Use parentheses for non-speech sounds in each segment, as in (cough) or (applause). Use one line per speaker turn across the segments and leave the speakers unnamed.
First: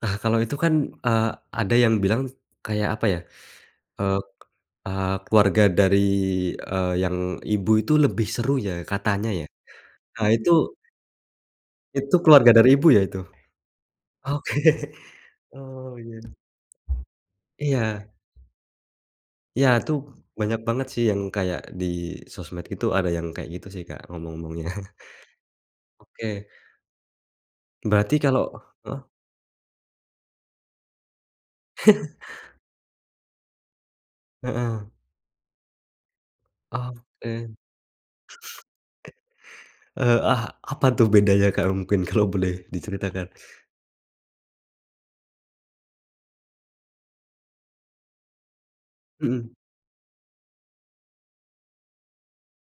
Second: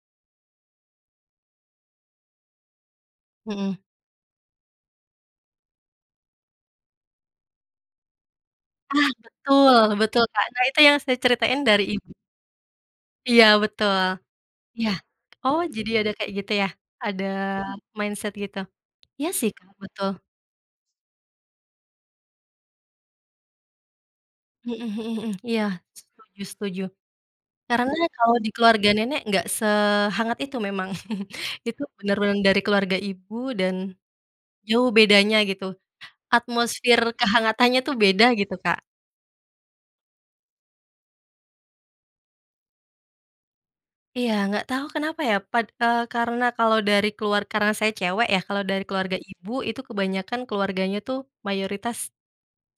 Nah kalau itu kan, eee, ada yang bilang kayak apa ya,
Mhm.
eee, a keluarga dari, eee, yang ibu itu lebih seru ya
Ah,
katanya ya,
betul betul
ah,
Kak,
itu
nah itu yang saya ceritain dari i
Itu keluarga dari ibu ya itu?
Iya betul,
Oke
iya oh jadi
oh
ada
iya,
kayak gitu ya? Ada
iya.
mindset gitu, iya sih
Iya
Kak,
itu
betul.
banyak banget sih yang kayak di sosmed itu ada yang kayak gitu sih Kak omong-omongnya.
Mhm
(chuckles)
mhm mhm, iya setuju
Oke.
setuju, karena
Berarti
kalau
kalau
di keluarga
heeh.
nenek gak sehangat itu memang (chuckles) itu
(chuckles)
bener-bener dari keluarga ibu dan, jauh
Heeh.
bedanya gitu. Atmosfer
Oke.
kehangatannya tuh beda gitu Kak.
Eee, ah, apa tuh bedanya Kak, mungkin kalo boleh diceritakan?
Iya gak tau kenapa ya pad eee, karena kalau dari keluar karena saya cewek ya kalau dari keluarga ibu
Mhm.
itu kebanyakan keluarganya tuh mayoritas,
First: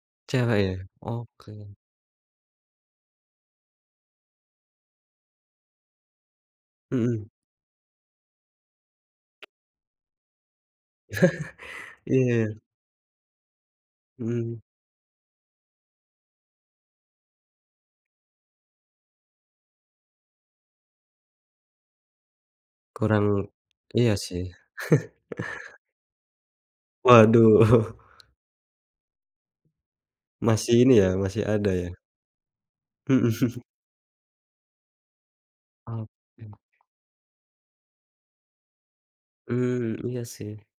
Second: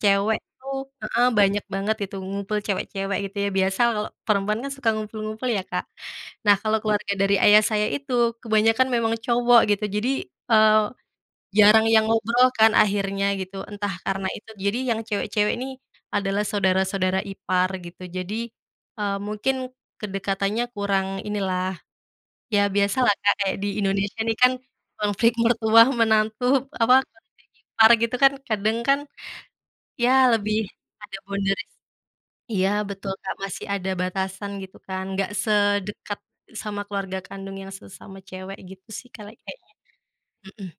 cewek
Cewe
tuh,
ya?
heeh, banyak
Oke.
banget gitu ngumpul cewek-cewek gitu ya biasa kalau perempuan kan suka ngumpul-ngumpul ya Kak, nah kalau keluarga
Mhm.
dari ayah saya itu kebanyakan memang cowok gitu jadi, eee, jarang
(chuckles)
yang ngobrol
Iya.
kan akhirnya gitu entah karena itu
Mhm.
jadi yang cewek-cewek ini, adalah saudara-saudara ipar gitu, jadi, eee, mungkin kedekatannya kurang inilah, ya biasalah
Kurang
Kak, kayak di
iya
Indonesia nih
sih.
kan,
(chuckles)
konflik mertua, menantu, apa konflik
Waduh.
ipar
(chuckles)
gitu kan kadang kan, ya lebih
Masih ini ya
ada
masih ada
boundaries
ya.
iya betul
Mhm.
Kak,
(chuckles)
masih ada batasan gitu kan, gak
Oke.
sedekat sama keluarga kandung yang sesama cewek gitu sih kali kayaknya,
Mmm, iya sih.
mhm.